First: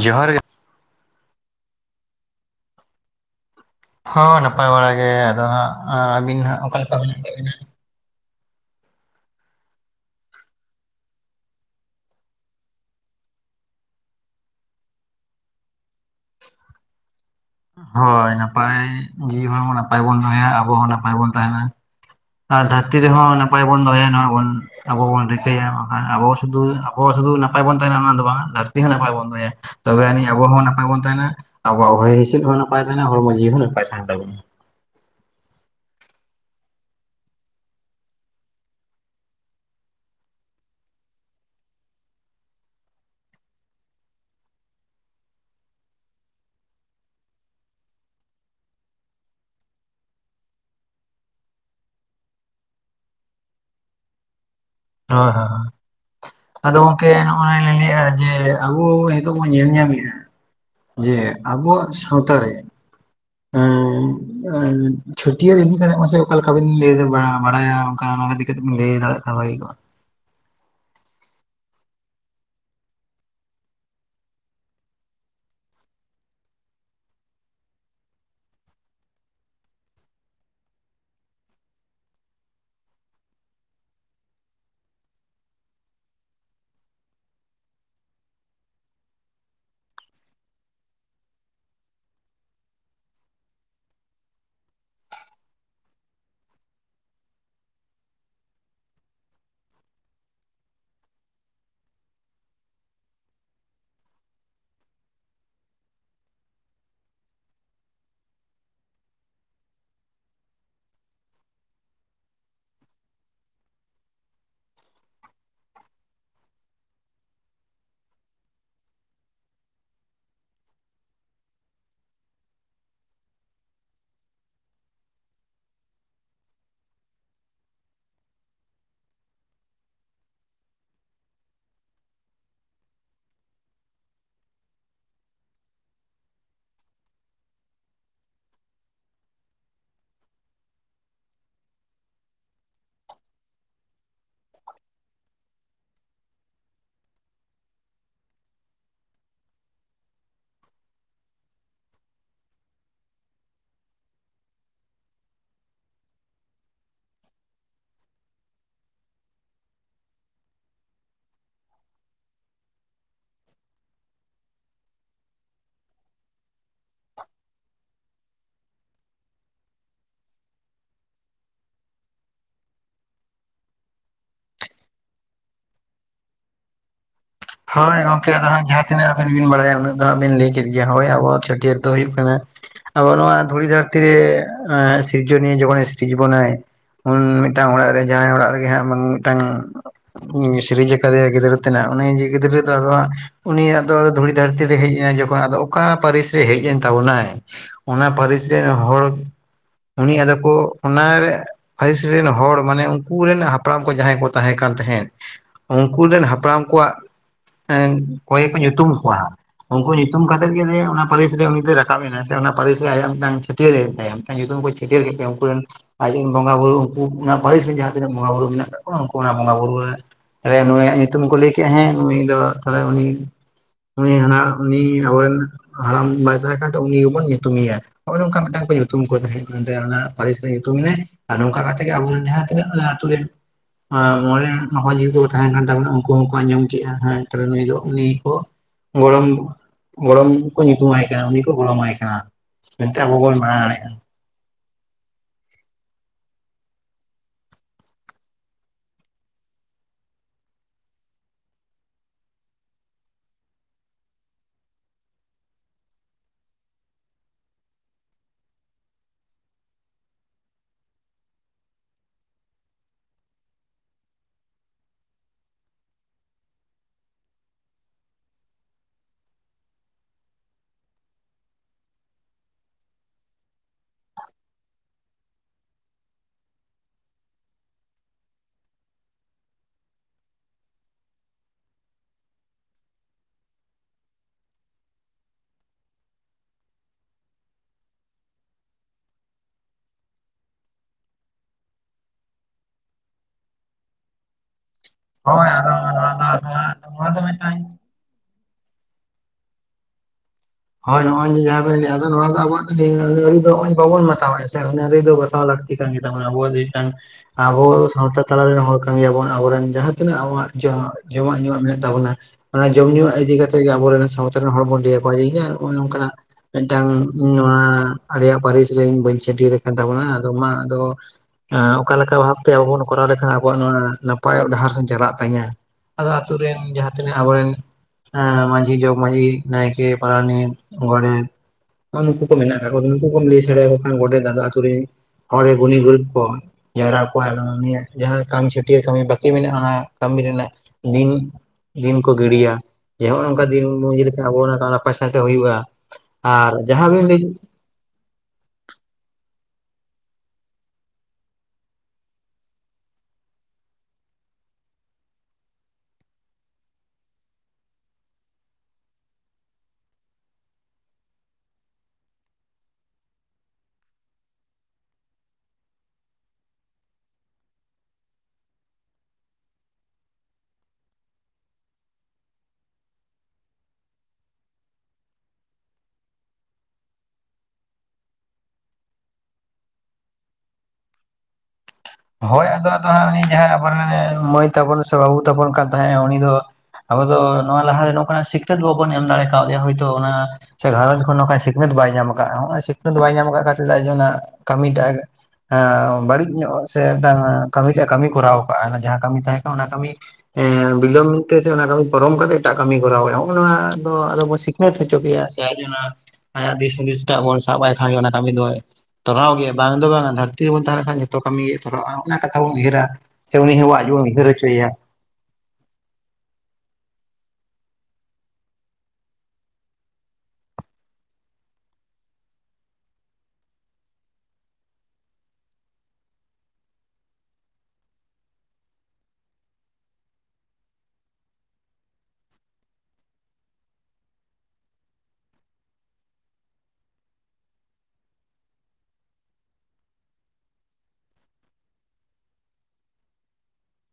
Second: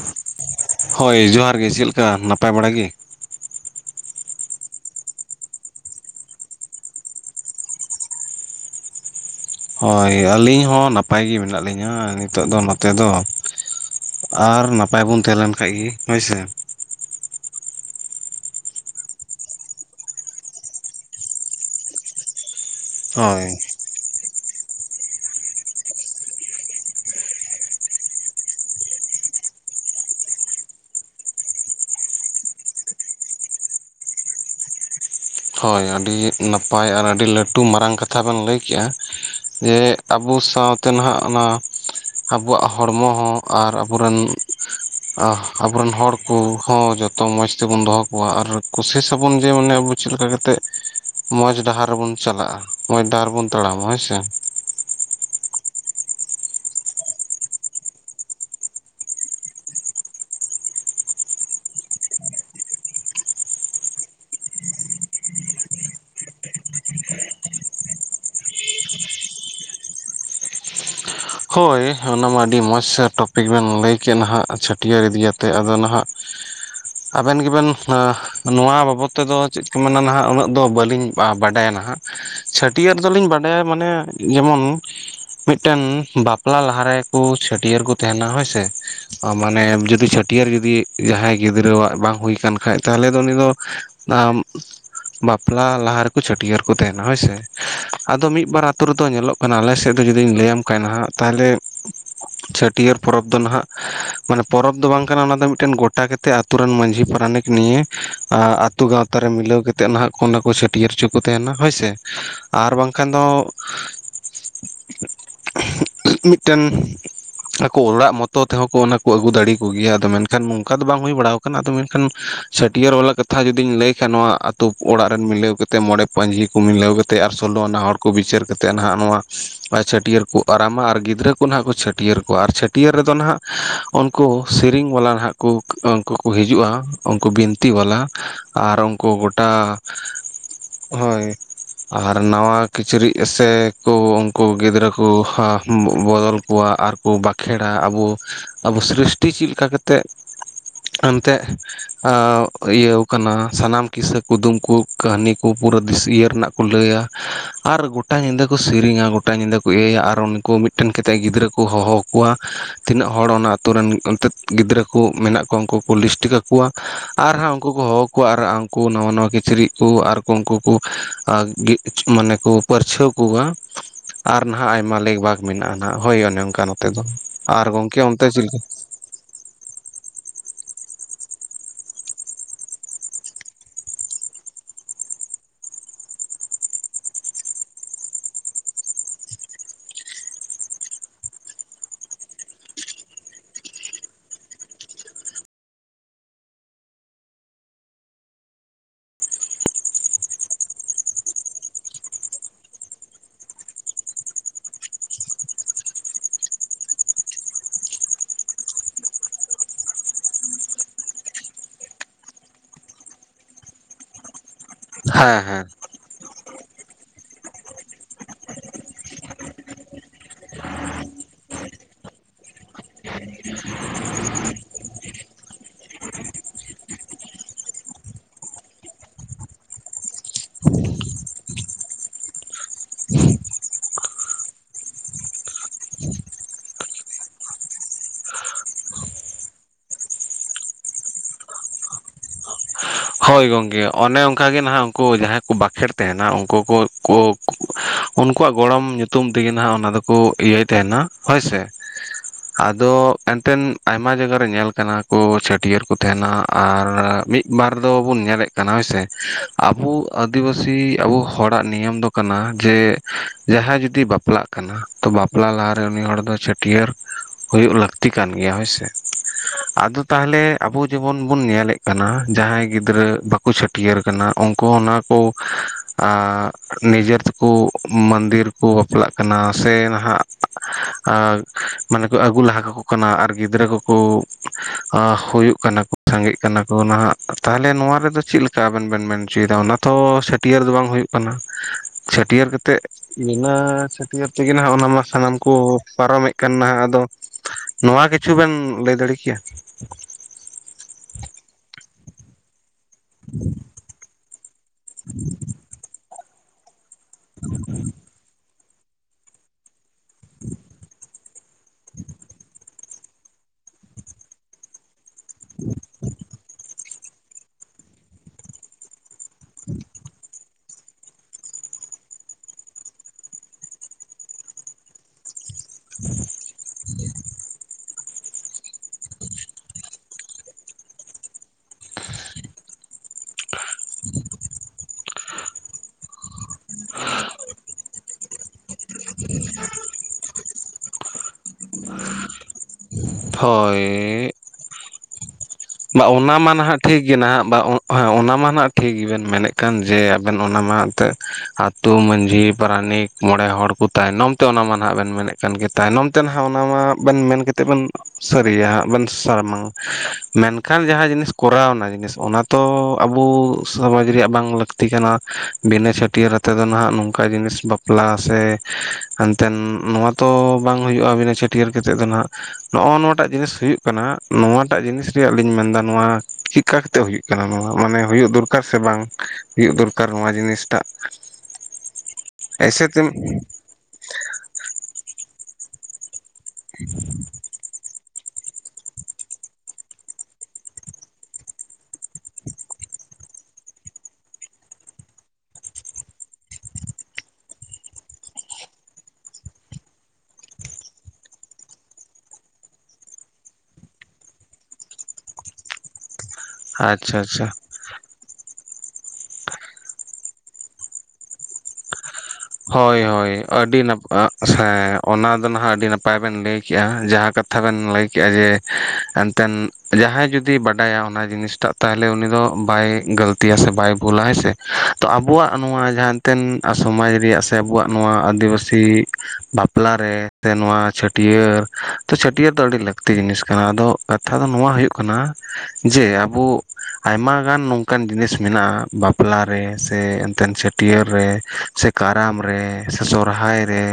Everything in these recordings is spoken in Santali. ᱡᱚᱦᱟᱨ ᱜᱮ ᱦᱳᱭ ᱡᱚᱦᱟᱨ ᱜᱮ ᱪᱮᱫ ᱞᱮᱠᱟ ᱱᱟᱯᱟᱭ ᱵᱟᱲᱟ ᱜᱮ ᱦᱚᱸ ᱱᱟᱯᱟᱭ ᱵᱟᱲᱟ ᱜᱮ ᱟᱫᱚ ᱦᱟᱸᱜ ᱟᱹᱵᱤᱱ ᱱᱟᱦᱜ ᱚᱠᱟ ᱞᱮᱠᱟ ᱢᱮᱱᱟᱜ ᱠᱟᱜ ᱵᱤᱱᱟ ᱦᱳᱭ ᱟᱹᱞᱤᱧ ᱦᱚᱸ ᱱᱟᱯᱟᱭ ᱜᱮ ᱢᱮᱱᱟᱜ ᱞᱤᱧᱟ ᱱᱤᱛᱚᱜ ᱫᱚ ᱱᱚᱛᱮ ᱫᱚ ᱟᱨ ᱱᱟᱯᱟᱭ ᱵᱚᱱ ᱛᱟᱦᱮᱸ ᱞᱮᱱ ᱠᱷᱟᱡ ᱜᱮ ᱦᱳᱭ ᱥᱮ ᱦᱳᱭ ᱱᱟᱯᱟᱭ ᱜᱮ ᱦᱚᱸ ᱱᱟᱯᱟᱭ ᱵᱚᱱ ᱛᱟᱦᱮᱸᱱᱟ ᱟᱵᱚ ᱦᱚᱸ ᱱᱟᱯᱟᱭ ᱵᱚᱱ ᱛᱟᱦᱮᱱᱟ ᱟᱨ ᱫᱷᱟᱹᱨᱛᱤ ᱨᱮᱦᱚᱸ ᱦᱳᱭ ᱱᱟᱯᱟᱭ ᱵᱚᱱ ᱫᱚᱦᱚᱭᱟ ᱱᱚᱣᱟ ᱣᱟᱞ ᱟᱵᱚ ᱵᱚᱱ ᱨᱤᱠᱟᱹᱭᱟ ᱵᱟᱝ ᱠᱷᱟᱱ ᱟᱵᱚ ᱥᱩᱫᱷᱩ ᱟᱵᱚ ᱥᱩᱫᱷᱩ ᱱᱟᱯᱟᱭ ᱵᱚᱱ ᱛᱟᱦᱮᱱᱟ ᱚᱱᱟ ᱫᱚ ᱵᱟᱝ ᱫᱷᱟᱹᱨᱛᱤ ᱦᱚᱸ ᱱᱟᱯᱟᱭ ᱵᱚᱱ ᱫᱚᱦᱚᱭᱟ ᱛᱚᱵᱮ ᱟᱹᱱᱤᱡ ᱟᱵᱚ ᱦᱚᱸ ᱱᱟᱯᱟᱭ ᱵᱚᱱ ᱛᱟᱦᱮᱱᱟ ᱟᱵᱚᱣᱟᱜ ᱦᱚᱭ ᱦᱤᱸᱥᱤᱫ ᱦᱚᱸ ᱱᱟᱯᱟᱭ ᱛᱟᱦᱮᱱᱟ ᱦᱚᱲᱢᱚ ᱡᱤᱣᱤ ᱦᱚᱸ ᱱᱟᱯᱟᱭ ᱛᱟᱦᱮᱱ ᱛᱟᱵᱚᱱᱟ ᱦᱳᱭ ᱟᱹᱰᱤ ᱱᱟᱯᱟᱭ ᱟᱨ ᱟᱹᱰᱤ ᱞᱟᱹᱴᱩ ᱢᱟᱨᱟᱝ ᱠᱟᱛᱷᱟ ᱵᱮᱱ ᱞᱟᱹᱭ ᱠᱮᱜᱼᱟ ᱡᱮ ᱟᱵᱚ ᱥᱟᱶᱛᱮ ᱱᱟᱦᱟᱜ ᱚᱱᱟ ᱟᱵᱚᱣᱟᱜ ᱦᱚᱲᱢᱚ ᱦᱚᱸ ᱟᱨ ᱟᱵᱚᱨᱮᱱ ᱟᱵᱚᱨᱮᱱ ᱦᱚᱲ ᱠᱚᱦᱚᱸ ᱡᱚᱛᱚ ᱢᱚᱸᱡᱽ ᱛᱮᱵᱚᱱ ᱫᱚᱦᱚ ᱠᱚᱣᱟ ᱟᱨ ᱠᱩᱥᱤᱥ ᱟᱵᱚᱱ ᱡᱮ ᱢᱟᱱᱮ ᱟᱵᱚ ᱪᱮᱫ ᱞᱮᱠᱟ ᱠᱟᱛᱮ ᱛᱮᱜ ᱢᱚᱸᱡᱽ ᱰᱟᱦᱟᱨ ᱨᱮᱵᱚᱱ ᱪᱟᱞᱟᱜᱼᱟ ᱢᱚᱸᱡᱽ ᱰᱟᱦᱟᱨ ᱵᱚᱱ ᱛᱟᱲᱟᱢᱟ ᱦᱳᱭ ᱥᱮ ᱦ ᱦᱮ [unintelligible] ᱟᱫᱚ ᱜᱚᱝᱠᱮ ᱱᱚᱜᱼᱚᱭ ᱞᱤᱧ ᱞᱟ. ᱭ ᱮᱟᱡᱮ ᱟᱵᱚ ᱱᱤᱛᱚᱜ ᱵᱚᱱ ᱧᱮᱞ ᱧᱟᱢᱮᱜᱼᱟ ᱾ ᱡᱮ ᱟᱵᱚᱣᱟᱜ ᱥᱟᱶᱛᱟ ᱨᱮ ᱮᱸᱻ᱾ ᱪᱷᱟᱹᱴᱭᱟᱹᱨ ᱤᱫᱤ ᱠᱟᱛᱮ ᱢᱟᱥᱮ ᱚᱠᱟ ᱞᱮᱠᱟ ᱵᱤᱱ ᱞᱟᱹᱭ ᱫᱟ ᱵᱟᱲᱟᱭᱟ ᱚᱱᱠᱟ ᱚᱱᱟ ᱤᱫᱤ ᱠᱟᱛᱮ ᱵᱤᱱ ᱞᱟᱹᱭ ᱫᱟᱲᱮᱭᱟᱜ [unintelligible] ᱠᱷᱟᱱ ᱵᱷᱟᱜᱮ ᱠᱚᱜᱼᱟ ᱦᱳᱭ ᱚᱱᱟᱢᱟ ᱟᱹᱰᱤ ᱢᱚᱡᱽ ᱥᱮ ᱴᱚᱯᱤᱠ ᱵᱮᱱ ᱞᱟᱹᱭ ᱠᱮᱫ ᱦᱟᱸᱜ ᱪᱷᱟᱹᱴᱭᱟᱹᱨ ᱤᱫᱤ ᱟᱛᱮ ᱟᱫᱚ ᱱᱟᱦᱟᱜ ᱟᱵᱮᱱ ᱜᱮᱵᱮᱱ ᱱᱚᱣᱟ ᱵᱟᱵᱚᱫ ᱛᱮᱫᱚ ᱪᱮᱫ ᱠᱚ ᱢᱮᱱᱟ ᱱᱟᱦᱟᱜ ᱩᱱᱟᱹᱜ ᱫᱚ ᱵᱟᱹᱞᱤᱧ ᱵᱟᱰᱟᱭᱟ ᱱᱟᱦᱟᱜ ᱪᱷᱟᱹᱴᱭᱟᱹᱨ ᱫᱚᱞᱤᱧ ᱵᱟᱰᱟᱭᱟ ᱢᱟᱱᱮ ᱡᱮᱢᱚᱱ ᱢᱤᱫ ᱴᱮᱱ ᱵᱟᱯᱞᱟ ᱞᱟᱦᱟ ᱨᱮᱠᱩ ᱪᱷᱟᱹᱴᱭᱟᱹᱨ ᱠᱚ ᱛᱟᱦᱮᱱᱟ ᱦᱳᱭ ᱥᱮ ᱢᱟᱱᱮ ᱡᱩᱫᱤ ᱪᱷᱟᱹᱴᱭᱟᱹᱨ ᱡᱩᱫᱤ ᱡᱟᱦᱟᱸᱭ ᱜᱤᱫᱽᱨᱟᱹᱣᱟᱜ ᱵᱟᱝ ᱦᱩᱭ ᱠᱟᱱ ᱠᱷᱟᱡ ᱛᱟᱦᱚᱞᱮ ᱫᱚ ᱩᱱᱤ ᱫᱚ [unintelligible] ᱵᱟᱯᱞᱟ ᱞᱟᱦᱟ ᱨᱮᱠᱚ ᱪᱷᱟᱹᱴᱭᱟᱹᱨ ᱠᱚ ᱛᱟᱦᱮᱱᱟ ᱦᱳᱭ ᱥᱮ ᱟᱫᱚ ᱢᱤᱫ ᱵᱟᱨ ᱟᱛᱳ ᱨᱮᱫᱚ ᱧᱮᱞᱚᱜ ᱠᱟᱱᱟ ᱚᱱᱟ ᱟᱞᱮ ᱥᱮᱫ ᱨᱮ ᱡᱩᱫᱤᱧ ᱞᱟᱹᱭᱟᱢ ᱠᱟᱱ ᱦᱟᱸᱜ ᱛᱟᱦᱚᱞᱮ ᱪᱷᱟᱹᱴᱭᱟᱹᱨ ᱯᱚᱨᱚᱵᱽ ᱫᱚ ᱱᱟᱦᱟᱜ ᱢᱟᱱᱮ ᱯᱚᱨᱚᱵᱽ ᱫᱚ ᱵᱟᱝ ᱠᱟᱱᱟ ᱚᱱᱟ ᱫᱚ ᱢᱤᱫ ᱴᱮᱱ ᱜᱚᱴᱟ ᱠᱟᱛᱮᱫ ᱟᱛᱩ ᱨᱮᱱ ᱢᱟᱺᱡᱷᱤ ᱯᱟᱨᱟᱱᱤᱠ ᱱᱤᱭᱮ ᱟᱛᱳ ᱜᱟᱶᱛᱟ ᱨᱮ ᱢᱤᱞᱟᱹᱣ ᱠᱟᱛᱮᱜ ᱱᱟᱦᱟᱜ ᱠᱚ ᱚᱱᱟ ᱠᱚ ᱪᱷᱟᱹᱴᱭᱟᱹᱨ ᱪᱚ ᱠᱚ ᱛᱟᱦᱮᱱᱟ ᱦᱳᱭ ᱥᱮ ᱟᱨ ᱵᱟᱝ ᱠᱷᱟᱱ ᱫᱚ ᱢᱤᱫ ᱴᱮᱱ ᱟᱠᱚ ᱚᱲᱟᱜ ᱢᱚᱛᱚ ᱛᱮᱦᱚᱸ ᱠᱚ ᱚᱱᱟ ᱠᱩ ᱟᱹᱜᱩ ᱫᱟᱲᱮᱭᱟ ᱠᱚ ᱜᱮᱭᱟ ᱟᱫᱚ ᱢᱮᱱ ᱠᱷᱟᱱ ᱱᱚᱝᱠᱟ ᱫᱚ ᱵᱟᱝ ᱦᱩᱭ ᱵᱟᱲᱟ ᱾ ᱟᱫᱚ ᱢᱮᱱ ᱠᱷᱟᱱ ᱪᱷᱟᱹᱴᱭᱟᱹᱨ ᱵᱟᱞᱟ ᱠᱟᱛᱷᱟ ᱡᱩᱫᱤᱧ ᱞᱟᱹᱭ ᱠᱷᱟᱱ ᱱᱚᱣᱟ ᱟᱛᱳ ᱚᱲᱟᱜ ᱨᱮᱱ ᱢᱤᱞᱟᱹᱣ ᱠᱟᱛᱮ ᱢᱚᱬᱮ ᱯᱟᱹᱧᱡᱷᱤ ᱠᱚ ᱢᱤᱞᱟᱹᱣ ᱠᱟᱛᱮ ᱟᱨ ᱥᱳᱞᱳ ᱟᱱᱟ ᱦᱚᱲ ᱠᱚ ᱵᱤᱪᱟᱹᱨ ᱠᱟᱛᱮ ᱱᱟᱦᱟᱜ ᱱᱚᱣᱟ [unintelligible] ᱪᱷᱟᱹᱴᱭᱟᱹᱨ ᱠᱚ ᱟᱨᱟᱢᱟ ᱟᱨ ᱜᱤᱫᱽᱨᱟᱹ ᱠᱚ ᱱᱟᱦᱟᱜ ᱠᱚ ᱪᱷᱟᱹᱴᱭᱟᱹᱨ ᱠᱚᱣᱟ ᱟᱨ ᱪᱷᱟᱹᱴᱭᱟᱹᱨ ᱨᱮᱫᱚ ᱱᱟᱦᱟᱜ ᱩᱱᱠᱩ ᱥᱮᱨᱮᱧ ᱵᱟᱞᱟ ᱱᱟᱦᱟᱜ ᱩᱱᱠᱩ ᱠᱚ ᱦᱤᱡᱩᱜᱼᱟ ᱩᱱᱠᱩ ᱵᱤᱱᱛᱤ ᱵᱟᱞᱟ ᱟᱨ ᱩᱱᱠᱩ ᱜᱚᱴᱟ ᱦᱳᱭ ᱟᱨ ᱱᱟᱣᱟ ᱠᱤᱪᱨᱤᱜ ᱥᱮ ᱠᱚ ᱩᱱᱠᱩ ᱜᱤᱫᱽᱨᱟᱹ ᱠᱚ ᱠᱚ ᱵᱚᱫᱚᱞ ᱠᱚᱣᱟ ᱟᱨ ᱠᱚ ᱵᱟᱸᱠᱷᱮᱲᱟ ᱟᱵᱚ ᱟᱵᱚ ᱥᱨᱤᱥᱴᱤ ᱪᱮᱫ ᱞᱮᱠᱟ ᱠᱟᱛᱮ ᱮᱱᱛᱮᱜ ᱤᱭᱟᱹᱣ ᱠᱟᱱᱟ ᱥᱟᱱᱟᱢ ᱠᱤᱥᱟᱹ ᱠᱩᱫᱩᱢ ᱠᱚ ᱠᱟᱹᱦᱱᱤ ᱠᱚ ᱯᱩᱨᱟᱹ ᱤᱭᱟᱹ ᱨᱮᱱᱟᱜ ᱞᱟᱹᱭᱟ ᱟᱨ ᱜᱚᱴᱟ ᱧᱤᱫᱟᱹ ᱠᱚ ᱥᱮᱨᱮᱧᱟ ᱜᱚᱴᱟ ᱧᱤᱫᱟᱹ ᱠᱚ ᱤᱭᱟᱹᱭᱟ ᱟᱨ ᱩᱱᱠᱩ ᱢᱤᱫ ᱴᱮᱱ ᱠᱟᱛᱮ ᱜᱤᱫᱽᱨᱟᱹ ᱠᱚ ᱦᱚᱦᱚ ᱟᱠᱚᱣᱟ ᱛᱤᱱᱟᱹᱜ ᱦᱚᱲ ᱚᱱᱟ ᱟᱛᱳ ᱨᱮᱱ ᱚᱱᱛᱮ ᱜᱤᱫᱽᱨᱟᱹ ᱠᱩ ᱢᱮᱱᱟᱜ ᱠᱚᱣᱟ ᱩᱱᱠᱩᱠᱩ ᱞᱤᱥᱴ ᱠᱟᱠᱚᱣᱟ ᱟᱨᱦᱟᱸᱜ ᱩᱱᱠᱩ ᱠᱚ ᱦᱚᱦᱚ ᱟᱠᱚᱣᱟ ᱟᱨ ᱩᱱᱠᱩ ᱱᱟᱣᱟ ᱱᱟᱣᱟ ᱠᱤᱪᱨᱤᱡ ᱟᱨᱠᱚ ᱩᱱᱠᱩ ᱠᱚ ᱢᱟᱱᱮ ᱠᱚ ᱯᱟᱹᱨᱪᱷᱟᱹᱣ ᱠᱚᱣᱟ ᱾ ᱟᱨ ᱱᱟᱦᱟᱜ ᱟᱭᱢᱟ ᱞᱮᱠᱵᱟᱜᱽ ᱢᱮᱱᱟᱜᱼᱟ ᱱᱟᱦᱟᱜ ᱦᱳᱭ ᱚᱱᱮ ᱚᱱᱠᱟ ᱱᱚᱛᱮ ᱫᱚ ᱟᱨ ᱜᱚᱝᱠᱮ ᱦᱳᱭ ᱚᱱᱛᱮ ᱪᱮᱫ ᱟᱫᱚ ᱞᱮᱠᱟ ᱦᱟᱸᱜ ᱡᱟᱦᱟᱸ ᱛᱤᱱᱟᱹᱜ ᱟᱹᱵᱤᱱ ᱵᱤᱱ ᱵᱟᱲᱟᱭᱟ ᱩᱱᱟᱹᱜ ᱫᱚ ᱦᱟᱸᱜ ᱵᱤᱱ ᱞᱟᱹᱭ ᱠᱮᱜ ᱜᱮᱭᱟ ᱦᱳᱭ ᱟᱵᱚᱣᱟᱜ ᱪᱷᱟᱹᱴᱭᱟᱹᱨ ᱫᱚ ᱦᱩᱭᱩᱜ ᱠᱟᱱᱟ ᱾ ᱟᱵᱚ ᱱᱚᱣᱟ ᱫᱷᱩᱲᱤ ᱫᱷᱟᱹᱨᱛᱤ ᱨᱮ ᱥᱤᱨᱡᱚᱱᱤᱭᱟᱹ ᱡᱚᱠᱷᱚᱱᱮ ᱥᱤᱨᱤᱡ ᱵᱚᱱᱟᱭ ᱩᱱ ᱢᱤᱫ ᱴᱟᱝ ᱚᱲᱟᱜ ᱨᱮ ᱡᱟᱦᱟᱸᱭ ᱚᱲᱟᱜ ᱨᱮᱜᱮ ᱦᱟᱸᱜ ᱵᱟᱝ ᱢᱤᱫ ᱴᱟᱝ ᱥᱤᱨᱤᱡ ᱟᱠᱟᱫᱮᱭᱟ ᱜᱤᱫᱽᱨᱟᱹ ᱛᱮᱱᱟᱜ ᱩᱱᱤ ᱜᱤᱫᱽᱨᱟᱹ ᱫᱚ ᱟᱫᱚ ᱩᱱᱤ ᱟᱫᱚ ᱫᱷᱩᱲᱤ ᱫᱷᱟᱹᱨᱛᱤ ᱨᱮ ᱦᱮᱡ ᱮᱱᱟᱭ ᱡᱚᱠᱷᱚᱱ ᱟᱫᱚ ᱚᱠᱟ ᱯᱟᱹᱨᱤᱥ ᱨᱮ ᱦᱮᱡ ᱮᱱ ᱛᱟᱵᱚᱱᱟᱭ ᱚᱱᱟ ᱯᱟᱹᱨᱤᱥ ᱨᱮᱱ ᱦᱚᱲ ᱩᱱᱤ ᱟᱫᱚ ᱠᱚ ᱚᱱᱟ ᱯᱟᱹᱨᱤᱥ ᱨᱮᱱ ᱦᱚᱲ ᱢᱟᱱᱮ ᱩᱱᱠᱩ ᱨᱮᱱ ᱦᱟᱯᱲᱟᱢ ᱠᱚ ᱡᱟᱦᱟᱸᱭ ᱠᱚ ᱛᱟᱦᱮᱸ ᱠᱟᱱ ᱛᱟᱦᱮᱸᱫ ᱩᱱᱠᱩ ᱨᱮᱱ ᱦᱟᱯᱲᱟᱢ ᱠᱚᱣᱟᱜ ᱚᱠᱚᱭ ᱠᱚ ᱧᱩᱛᱩᱢ ᱠᱚᱣᱟ ᱩᱱᱠᱩ ᱧᱩᱛᱩᱢ ᱠᱟᱛᱮ ᱜᱮ ᱚᱱᱟ ᱯᱟᱹᱨᱤᱥ ᱨᱮ ᱩᱱᱤᱫᱚᱭ ᱨᱟᱠᱟᱵ ᱮᱱᱟ ᱥᱮ ᱚᱱᱟ ᱯᱟᱹᱨᱤᱥ ᱨᱮ ᱟᱭᱟᱜ ᱢᱤᱫ ᱴᱟᱝ ᱪᱷᱟᱹᱴᱭᱟᱹᱨ ᱮᱱ ᱛᱟᱭᱟ ᱢᱤᱫ ᱴᱟᱝ ᱧᱩᱛᱩᱢ ᱠᱚ ᱪᱷᱟᱹᱴᱭᱟᱹᱨ ᱜᱮᱪᱮ ᱦᱮᱸ ᱩᱱᱠᱩ ᱦᱮᱸ ᱨᱮᱱ ᱟᱡ ᱨᱮᱱ ᱵᱚᱸᱜᱟ ᱵᱩᱨᱩ ᱩᱱᱠᱩ ᱱᱟᱜ ᱯᱟᱹᱨᱤᱥ ᱨᱮᱱ ᱡᱟᱦᱟᱸ ᱛᱤᱱᱟᱹᱜ ᱵᱚᱸᱜᱟ ᱵᱩᱨᱩ ᱢᱮᱱᱟᱜ ᱠᱟᱜ ᱠᱚᱣᱟ ᱩᱱᱠᱩ ᱱᱟᱜ ᱵᱚᱸᱜᱟ ᱵᱩᱨᱩ ᱨᱮ ᱨᱮ ᱱᱩᱭᱟᱜ ᱧᱩᱛᱩᱢ ᱠᱚ ᱞᱮᱭ ᱠᱮᱜᱼᱟ ᱦᱮᱸ ᱱᱩᱭ ᱫᱚ ᱛᱟᱦᱚᱞᱮ ᱩᱱᱤ ᱩᱱᱤ ᱦᱟᱱᱟ ᱩᱱᱤ ᱟᱵᱚᱨᱮᱱ ᱦᱟᱲᱟᱢ ᱵᱟ ᱛᱟᱦᱮ ᱠᱟᱱ ᱫᱚ ᱩᱱᱤ ᱜᱮᱵᱚᱱ ᱧᱩᱛᱩᱢ ᱮᱭᱟ ᱦᱚᱜᱼᱚᱭ ᱚᱝᱠᱟ ᱢᱮᱜᱴᱟᱝ ᱠᱚ ᱧᱩᱛᱩᱢ ᱠᱚ ᱛᱟᱦᱮᱸ ᱠᱟᱱᱛᱮ ᱚᱱᱟ ᱯᱟᱹᱨᱤᱥ ᱨᱮ ᱧᱩᱛᱩᱢ ᱮᱱᱟᱭ ᱟᱨ ᱱᱚᱝᱠᱟ ᱠᱟᱛᱮ ᱜᱮ ᱟᱵᱚᱨᱮᱱ ᱡᱟᱦᱟᱸ ᱛᱤᱱᱟᱹᱜ ᱟᱛᱩ ᱨᱮᱱ ᱟᱸ ᱢᱚᱬᱮ ᱢᱟᱯᱟᱹᱡᱷᱤ ᱠᱚᱠᱚ ᱛᱟᱦᱮᱱ ᱠᱟᱱ ᱛᱟᱵᱚᱱᱟ ᱩᱱᱠᱩ ᱦᱚᱸᱠᱩ ᱟᱸᱡᱚᱢ ᱠᱮᱜ-ᱟ ᱦᱚᱭ ᱛᱟᱦᱚᱞᱮ ᱱᱩᱭ ᱫᱚ ᱩᱱᱤ ᱠᱚ ᱜᱚᱲᱚᱢ-ᱜᱚᱲᱚᱢ ᱠᱚ ᱧᱩᱛᱩᱢ ᱟᱭ ᱠᱟᱱᱟ ᱩᱱᱤ ᱠᱚ ᱜᱚᱲᱚᱢᱟᱭ ᱠᱟᱱᱟ ᱢᱮᱱᱛᱮ ᱟᱵᱚ ᱵᱚᱱ ᱦᱚᱭ ᱵᱟᱲᱟᱭ ᱜᱚᱝᱠᱮ ᱫᱟᱲᱮᱭᱟᱜᱼᱟ ᱚᱱᱮ ᱚᱱᱠᱟ ᱜᱮ ᱱᱟᱦᱟᱜ ᱠᱚ ᱡᱟᱦᱟᱸᱭ ᱠᱚ ᱵᱟᱹᱠᱷᱮᱲ ᱛᱮᱦᱮᱱᱟ ᱩᱱᱠᱩ ᱠᱚ ᱠᱚᱠ ᱩᱱᱠᱩᱣᱟᱜ ᱜᱚᱲᱚᱢ ᱧᱩᱛᱩᱢ ᱧᱩᱛᱩᱢ ᱛᱮᱜᱤ ᱱᱟᱜ ᱚᱱᱟ ᱫᱚᱠᱚ ᱤᱭᱟᱹᱭ ᱛᱮᱦᱮᱱᱟ ᱦᱚᱭᱥᱮ ᱟᱫᱚ ᱮᱱᱛᱮᱸ ᱟᱭᱢᱟ ᱡᱟᱜᱟ ᱨᱮ ᱧᱮᱞ ᱠᱟᱱᱟ ᱠᱚ ᱪᱷᱟᱹᱴᱭᱟᱹᱨ ᱠᱚ ᱛᱟᱦᱮᱱᱟ᱾ ᱟᱨ ᱢᱤᱫ ᱵᱟᱨ ᱫᱚᱵᱚᱱ ᱧᱮᱞᱮᱜ ᱠᱟᱱᱟ ᱦᱚᱭᱥᱮ ᱟᱵᱚ ᱟᱹᱫᱤᱵᱟᱹᱥᱤ ᱟᱵᱚ ᱦᱚᱲᱟᱜ ᱱᱤᱭᱚᱢ ᱫᱚ ᱠᱟᱱᱟ ᱡᱮ ᱡᱟᱦᱟᱸᱭ ᱡᱩᱫᱤ ᱵᱟᱯᱞᱟᱜ ᱠᱟᱱᱟ ᱛᱚ ᱵᱟᱯᱞᱟ ᱞᱟᱦᱟᱨᱮ ᱩᱱᱤ ᱦᱚᱲ ᱫᱚ ᱪᱷᱟᱹᱴᱭᱟᱹᱨ ᱦᱩᱭᱩᱜ ᱞᱟᱹᱠᱛᱤ ᱠᱟᱱ ᱜᱮᱭᱟ ᱦᱚᱭᱥᱮ ᱟᱫᱚ ᱛᱟᱦᱚᱞᱮ ᱟᱵᱚ ᱡᱮᱢᱚᱱ ᱵᱚᱱ ᱧᱮᱞᱮᱜ ᱠᱟᱱᱟ ᱡᱟᱦᱟᱸᱭ ᱜᱤᱫᱽᱨᱟᱹ ᱵᱟᱠᱚ ᱪᱷᱟᱹᱴᱭᱟᱹᱨ ᱠᱟᱱᱟ ᱩᱱᱠᱩ ᱚᱱᱟ ᱠᱚ ᱟᱸ ᱱᱤᱡᱮᱨ ᱛᱮᱠᱚ ᱢᱚᱱᱫᱤᱨ ᱠᱚ ᱵᱟᱯᱞᱟᱜ ᱠᱟᱱᱟ ᱥᱮ ᱱᱟᱦᱟᱜ ᱟᱸ ᱢᱟᱱᱮ ᱠᱚ ᱟᱹᱜᱩ ᱞᱟᱦᱟ ᱠᱟᱠᱚ ᱠᱟᱱᱟ ᱟᱨ ᱜᱤᱫᱽᱨᱟᱹ ᱠᱚᱠᱚ ᱦᱩᱭᱩᱜ ᱠᱟᱱᱟ ᱠᱚ ᱥᱟᱸᱜᱮᱜ ᱠᱟᱱᱟ ᱠᱚ ᱱᱟᱦᱟᱜ ᱛᱟᱦᱚᱞᱮ ᱱᱚᱣᱟ ᱨᱮᱫᱚ ᱪᱮᱜ ᱞᱮᱠᱟ ᱵᱮᱱ, ᱵᱮᱱ ᱢᱮᱱᱪᱚᱭᱮᱫᱟ ᱚᱱᱟ ᱛᱚ ᱪᱷᱟᱹᱴᱭᱟᱹᱨ ᱫᱚ ᱵᱟᱝ ᱦᱩᱭᱩᱜ ᱠᱟᱱᱟ ᱪᱷᱟᱹᱴᱭᱟᱹᱨ ᱠᱟᱛᱮᱜ ᱢᱤᱜᱢᱟᱥ ᱪᱷᱟᱹᱴᱭᱟᱹᱨ ᱛᱮᱜᱮ ᱱᱟᱦᱟᱜ ᱚᱱᱟ ᱢᱟᱥ ᱥᱟᱱᱟᱢ ᱦᱳᱭ ᱠᱚ ᱟᱫᱚ ᱱᱚᱣᱟ ᱫᱚ ᱯᱟᱨᱚᱢᱮᱜ ᱟᱫᱚ ᱠᱟᱱ ᱱᱟᱦᱟᱜ ᱟᱫᱚ ᱱᱚᱣᱟ ᱫᱚ ᱢᱤᱫᱴᱟᱝ ᱱᱚᱣᱟ ᱠᱤᱪᱷᱩ ᱵᱮᱱ ᱞᱮᱭ ᱫᱟᱲᱮ ᱠᱮᱭᱟ᱾ ᱦᱚᱭ ᱱᱚᱜᱼᱚᱭ ᱡᱮ ᱡᱟᱦᱟᱸᱵᱮᱱ ᱞᱮᱭᱫᱚ ᱱᱚᱣᱟ ᱫᱚ ᱟᱵᱚᱣᱟᱜ ᱨᱤ ᱫᱚᱭ ᱵᱟᱵᱚᱱ ᱵᱟᱛᱟᱣᱟ ᱦᱮᱸ ᱥᱮ ᱚᱱᱟ ᱟᱹᱨᱤ ᱫᱚ ᱵᱟᱛᱟᱣ ᱞᱟᱠᱛᱤ ᱠᱟᱱ ᱜᱮ ᱛᱟᱵᱚᱱᱟ ᱟᱵᱚᱣᱟᱜ ᱡᱮ ᱢᱤᱫᱴᱟᱹᱝ ᱟᱵᱚ ᱥᱟᱶᱛᱟ ᱛᱟᱞᱟᱨᱮᱱ ᱦᱚᱲ ᱠᱟᱱ ᱜᱮᱭᱟᱵᱚᱱ ᱟᱵᱚᱨᱮᱱ ᱡᱟᱦᱟᱸ ᱛᱤᱱᱟᱹᱜ ᱟᱵᱚᱭᱟᱜ ᱡᱚᱢᱟᱜ, ᱡᱚᱢᱟᱜ ᱧᱩᱣᱟᱜ ᱢᱮᱱᱟᱜ ᱛᱟᱵᱚᱱᱟ ᱡᱚᱢ ᱧᱩ ᱤᱫᱤ ᱠᱟᱛᱮᱜ ᱜᱮ ᱟᱵᱚᱨᱮᱱ ᱥᱟᱶᱛᱟ ᱨᱮᱱ ᱦᱚᱲ ᱵᱚᱱ ᱞᱟᱹᱭ ᱟᱠᱚᱣᱟ ᱡᱮ ᱡᱮ ᱱᱚᱜ-ᱚᱭ ᱱᱚᱝᱠᱟᱱᱟᱜ ᱢᱤᱫᱴᱟᱝ ᱱᱚᱣᱟ ᱟᱞᱮᱭᱟᱜ ᱯᱟᱹᱨᱤᱥ ᱨᱮᱱ ᱵᱟᱹᱧ ᱪᱷᱟᱹᱴᱭᱟᱹᱨ ᱟᱠᱟᱱ ᱛᱟᱵᱚᱱᱟ ᱟᱫᱚ ᱢᱟ ᱟᱫᱚ ᱚᱠᱟᱞᱮᱠᱟ ᱵᱷᱟᱵᱛᱮ ᱟᱵᱚ ᱵᱚᱱ ᱠᱚᱨᱟᱣ ᱞᱮᱠᱷᱟᱱ ᱟᱵᱚᱣᱟᱜ ᱱᱚᱣᱟ ᱱᱟᱯᱟᱭᱼᱚᱜ ᱰᱟᱦᱟᱨ ᱥᱮᱧ ᱪᱟᱞᱟᱜ ᱛᱟᱸᱧᱟᱹ ᱟᱫᱚ ᱟᱛᱩᱨᱮᱱ ᱡᱟᱦᱟᱸᱛᱤᱱᱟᱹᱜ ᱟᱵᱚᱨᱮᱱ ᱢᱟᱺᱡᱷᱤ ᱡᱚᱜᱽᱢᱟᱺᱡᱷᱤ ᱱᱟᱭᱠᱮ ᱯᱟᱨᱟᱱᱤᱠ ᱜᱚᱰᱮᱛᱽ ᱱᱚᱜ ᱱᱩᱠᱩ ᱠᱚ ᱢᱮᱱᱟᱜ ᱠᱟᱜ ᱠᱚᱫᱚ ᱱᱩᱠᱩ ᱠᱚᱢ ᱞᱮᱭ ᱥᱟᱲᱮᱭᱟᱠᱚ ᱠᱷᱟᱱ ᱜᱚᱰᱮᱛ ᱟᱫᱚ ᱟᱛᱩᱨᱮᱱ ᱦᱚᱲᱮ ᱜᱩᱱᱤ ᱜᱩᱨᱤᱯ ᱠᱚᱣᱟ ᱡᱟᱣᱨᱟ ᱠᱚᱣᱟᱭ ᱟᱫᱚ ᱩᱱᱤᱭᱟᱜ ᱡᱟᱦᱟᱸ ᱠᱟᱹᱢᱤ ᱪᱷᱟᱹᱴᱭᱟᱹᱨ ᱠᱟᱹᱢᱤ ᱵᱟᱹᱠᱤ ᱢᱮᱱᱟᱜᱼᱟ ᱚᱱᱟ ᱠᱟᱹᱢᱤ ᱨᱮᱱᱟᱜ ᱫᱤᱱ ᱫᱤᱱ ᱠᱚ ᱜᱤᱲᱤᱭᱟ ᱡᱮ ᱱᱚᱜᱼᱚᱭ ᱱᱚᱝᱠᱟ ᱫᱤᱱ ᱵᱚᱱ ᱤᱭᱟ ᱦᱳᱭ ᱞᱮᱠᱷᱟᱱ ᱟᱵᱚᱭᱟᱜ ᱱᱟᱜᱟᱢ ᱱᱟᱯᱟᱭ ᱥᱚᱣᱛᱮ ᱦᱩᱭᱩᱜᱼᱟ᱾ ᱵᱟ ᱚᱱᱟ ᱢᱟ ᱟᱨ ᱱᱟᱦᱟᱜ ᱡᱟᱦᱟᱸ ᱴᱷᱤᱠ ᱵᱤᱱ ᱜᱮᱭᱟ ᱞᱟᱹᱭ ᱱᱟᱦᱟᱜ ᱵᱟ ᱦᱮᱸ ᱚᱱᱟ ᱢᱟ ᱱᱟᱜ ᱴᱷᱤᱠ ᱜᱤᱵᱮᱱ ᱢᱮᱱᱮᱜ ᱠᱟᱱ ᱡᱮ ᱟᱵᱮᱱ ᱚᱱᱟ ᱢᱟ ᱮᱱᱛᱮᱜ ᱟᱛᱩ ᱢᱟᱺᱡᱷᱤ ᱯᱟᱨᱟᱱᱤᱠ ᱢᱚᱬᱮ ᱦᱚᱲ ᱠᱚ ᱛᱟᱭᱱᱚᱢ ᱛᱮ ᱚᱱᱟ ᱢᱟ ᱱᱟᱦᱟᱜ ᱵᱮᱱ ᱢᱮᱱᱮᱜ ᱠᱟᱱ ᱜᱮ ᱛᱟᱭᱱᱚᱢ ᱛᱮ ᱱᱟᱦᱟᱜ ᱚᱱᱟ ᱢᱟ ᱵᱮᱱ ᱢᱮᱱ ᱠᱮᱛᱮᱜ ᱵᱮᱱ ᱥᱟᱹᱨᱤᱭᱟ ᱦᱟᱸᱜ ᱵᱮᱱ ᱥᱟᱢᱟᱝ ᱢᱮᱱᱠᱷᱟᱱ ᱡᱟᱦᱟᱸ ᱡᱤᱱᱤᱥ ᱠᱚᱨᱟᱣᱱᱟ ᱡᱤᱱᱤᱥ ᱚᱱᱟ ᱛᱚ ᱟᱵᱚ ᱥᱚᱢᱟᱡᱽ ᱨᱮᱭᱟᱜ ᱵᱟᱝ ᱞᱟᱹᱠᱛᱤ ᱠᱟᱱᱟ᱾ ᱵᱤᱱᱟᱹ ᱪᱷᱟᱹᱴᱤᱭᱟᱹᱨ ᱟᱛᱮᱜ ᱫᱚ ᱱᱟᱦᱟᱜ ᱱᱚᱝᱠᱟ ᱡᱤᱱᱤᱥ ᱵᱟᱯᱞᱟ ᱥᱮ ᱮᱱᱛᱮᱱ ᱱᱚᱣᱟ ᱛᱚ ᱵᱟᱝ ᱦᱩᱭᱩᱜᱼᱟ ᱵᱤᱱᱟ ᱪᱷᱟᱹᱴᱤᱭᱟᱹᱨ ᱠᱟᱛᱮᱜ ᱫᱚ ᱱᱟᱦᱟᱜ ᱱᱚᱜᱼᱚ ᱱᱚᱣᱟᱴᱟᱜ ᱡᱤᱱᱤᱥ ᱦᱩᱭᱩᱜ ᱠᱟᱱᱟ ᱱᱚᱣᱟᱴᱟᱜ ᱡᱤᱱᱤᱥ ᱨᱮᱭᱟᱜ ᱞᱤᱧ ᱢᱮᱱᱫᱟ ᱱᱚᱣᱟ ᱪᱮᱜᱠᱟ ᱠᱟᱛᱮᱜ ᱦᱩᱭᱩᱜ ᱠᱟᱱᱟ ᱱᱚᱣᱟ ᱢᱟᱱᱮ ᱦᱩᱭᱩᱜ ᱫᱚᱨᱠᱟᱨ ᱥᱮ ᱵᱟᱝ ᱦᱩᱭᱩᱜ ᱫᱚᱨᱠᱟᱨ ᱱᱚᱣᱟ ᱡᱤᱱᱤᱥᱴᱟᱜ ᱦᱳᱭ ᱟᱫᱚ ᱫᱚ ᱦᱟᱸᱜ ᱮᱭᱥᱮᱛᱮᱢ ᱩᱱᱤ ᱡᱟᱦᱟᱸᱭ ᱟᱵᱚᱨᱮᱱ ᱢᱟᱹᱭ ᱛᱟᱵᱚᱱ ᱥᱮ ᱵᱟᱹᱵᱩ ᱛᱟᱵᱚᱱ ᱠᱟᱱ ᱛᱟᱦᱮᱸᱜ ᱮᱸ ᱩᱱᱤ ᱫᱚ ᱟᱵᱚ ᱫᱚ ᱱᱚᱣᱟ ᱞᱟᱦᱟᱨᱮ ᱱᱚᱝᱠᱟᱱᱟᱜ ᱥᱤᱠᱷᱱᱟᱹᱛ ᱵᱟᱵᱚᱱ ᱮᱢ ᱫᱟᱲᱮ ᱠᱟᱣᱫᱮᱭᱟ ᱦᱳᱭᱛᱳ ᱚᱱᱟ ᱥᱮ ᱜᱷᱟᱨᱚᱸᱡᱽ ᱠᱷᱚᱱ ᱱᱚᱝ ᱠᱟ ᱥᱤᱠᱷᱱᱟᱹᱛ ᱵᱟᱭ ᱥᱤᱠᱷᱱᱟᱹᱛ [inaudible] [unintelligible] ᱦᱮ ᱵᱟᱹᱲᱤᱡ ᱧᱚᱜ ᱥᱮ ᱢᱤᱫᱴᱟᱝ ᱠᱟᱹᱢᱤ ᱨᱮᱭᱟᱜ ᱠᱟᱹᱢᱤ ᱠᱚᱨᱟᱣ ᱠᱟᱜᱼᱟ ᱡᱟᱦᱟᱸ ᱠᱟᱹᱢᱤ ᱛᱟᱦᱮᱸ ᱠᱟᱱᱟ ᱚᱱᱟ ᱠᱟᱹᱢᱤ ᱵᱤᱞᱚᱢ ᱛᱮ ᱥᱮ ᱚᱱᱟ ᱠᱟᱹᱢᱤ ᱯᱟᱨᱚᱢ ᱠᱟᱛᱮᱜ ᱮᱴᱟᱜ ᱠᱟᱹᱢᱤ ᱠᱚᱨᱟᱣᱼᱟ ᱚᱱᱚᱣᱟ ᱫᱚ ᱦᱚᱪᱚ ᱜᱮᱭᱟ [unintelligible] ᱟᱭᱟᱜ ᱫᱤᱥ ᱦᱩᱫᱤᱥ ᱴᱟᱜ ᱟᱪᱪᱷᱟ ᱵᱚᱱ ᱟᱪᱪᱷᱟ ᱥᱟᱵᱟᱭ ᱠᱷᱟᱱ ᱜᱮ ᱚᱱᱟ ᱠᱟᱹᱢᱤ ᱫᱚ ᱛᱚᱨᱟᱣ ᱜᱮ ᱵᱟᱝ ᱫᱚ ᱵᱟᱝᱟ ᱫᱷᱟᱹᱨᱛᱤ ᱨᱮᱵᱚᱱ ᱛᱟᱦᱮᱸ ᱞᱮᱱ ᱠᱷᱟᱱ ᱠᱟᱹᱢᱤᱭᱮ ᱛᱚᱨᱚᱜᱼᱟ ᱚᱱᱟ ᱠᱟᱛᱷᱟ ᱵᱚᱱ ᱩᱭᱦᱟᱹᱨᱟ ᱦᱳᱭ ᱥᱮ ᱦᱳᱭ ᱩᱱᱤ ᱦᱚᱣᱟᱜ ᱟᱹᱰᱤ ᱟᱡᱤᱡ ᱱᱟᱯ ᱵᱚᱱ ᱩᱭᱦᱟᱹᱨ ᱦᱚᱪᱚᱮᱭᱟ ᱦᱮᱸ ᱚᱱᱟ ᱫᱚ ᱱᱟᱦᱟᱜ ᱟᱹᱰᱤ ᱱᱟᱯᱟᱭ ᱵᱮᱱ ᱞᱟᱹᱭ ᱠᱮᱜᱼᱟ ᱡᱟᱦᱟᱸ ᱠᱟᱛᱷᱟ ᱵᱮᱱ ᱞᱟᱹᱭ ᱠᱮᱜᱼᱟ ᱡᱮ ᱮᱱᱛᱮᱱ ᱡᱟᱦᱟᱸᱭ ᱡᱩᱫᱤ ᱵᱟᱰᱟᱭᱟ ᱚᱱᱟ ᱡᱤᱱᱤᱥᱴᱟᱜ ᱛᱟᱦᱚᱞᱮ ᱩᱱᱤ ᱫᱚ ᱵᱟᱭ ᱜᱟᱹᱞᱛᱤᱭᱟ ᱥᱮ ᱵᱟᱭ ᱵᱷᱩᱞᱟ ᱦᱮᱸ ᱥᱮ ᱛᱚ ᱟᱵᱚᱣᱟᱜ ᱱᱚᱣᱟ ᱡᱟᱦᱟᱸᱛᱮᱱ ᱥᱚᱢᱟᱡ ᱨᱮᱭᱟᱜ ᱥᱮ ᱟᱵᱚᱣᱟᱜ ᱱᱚᱣᱟ ᱟᱹᱫᱤᱵᱟᱹᱥᱤ ᱵᱟᱯᱞᱟ ᱨᱮ ᱥᱮ ᱱᱚᱣᱟ ᱪᱷᱟᱹᱴᱭᱟᱹᱨ ᱛᱚ ᱪᱷᱟᱹᱴᱤᱭᱟᱹᱨ ᱫᱚ ᱟᱹᱰᱤ ᱞᱟᱹᱠᱛᱤ ᱡᱤᱱᱤᱥ ᱠᱟᱱᱟ ᱟᱫᱚ ᱠᱟᱛᱷᱟ ᱫᱚ ᱱᱚᱣᱟ ᱦᱩᱭᱩᱜ ᱠᱟᱱᱟ ᱡᱮ ᱟᱵᱚ ᱟᱭᱢᱟ ᱜᱟᱱ ᱱᱚᱝᱠᱟᱱ ᱡᱤᱱᱤᱥ ᱢᱮᱱᱟᱜᱼᱟ ᱵᱟᱯᱞᱟ ᱨᱮ ᱥᱮ ᱮᱱᱛᱮᱱ ᱪᱷᱟᱹᱴᱤᱭᱟᱹᱨ ᱨᱮ ᱥᱮ ᱠᱟᱨᱟᱢ ᱨᱮ ᱥᱮ ᱥᱚᱨᱚᱦᱟᱭ ᱨᱮ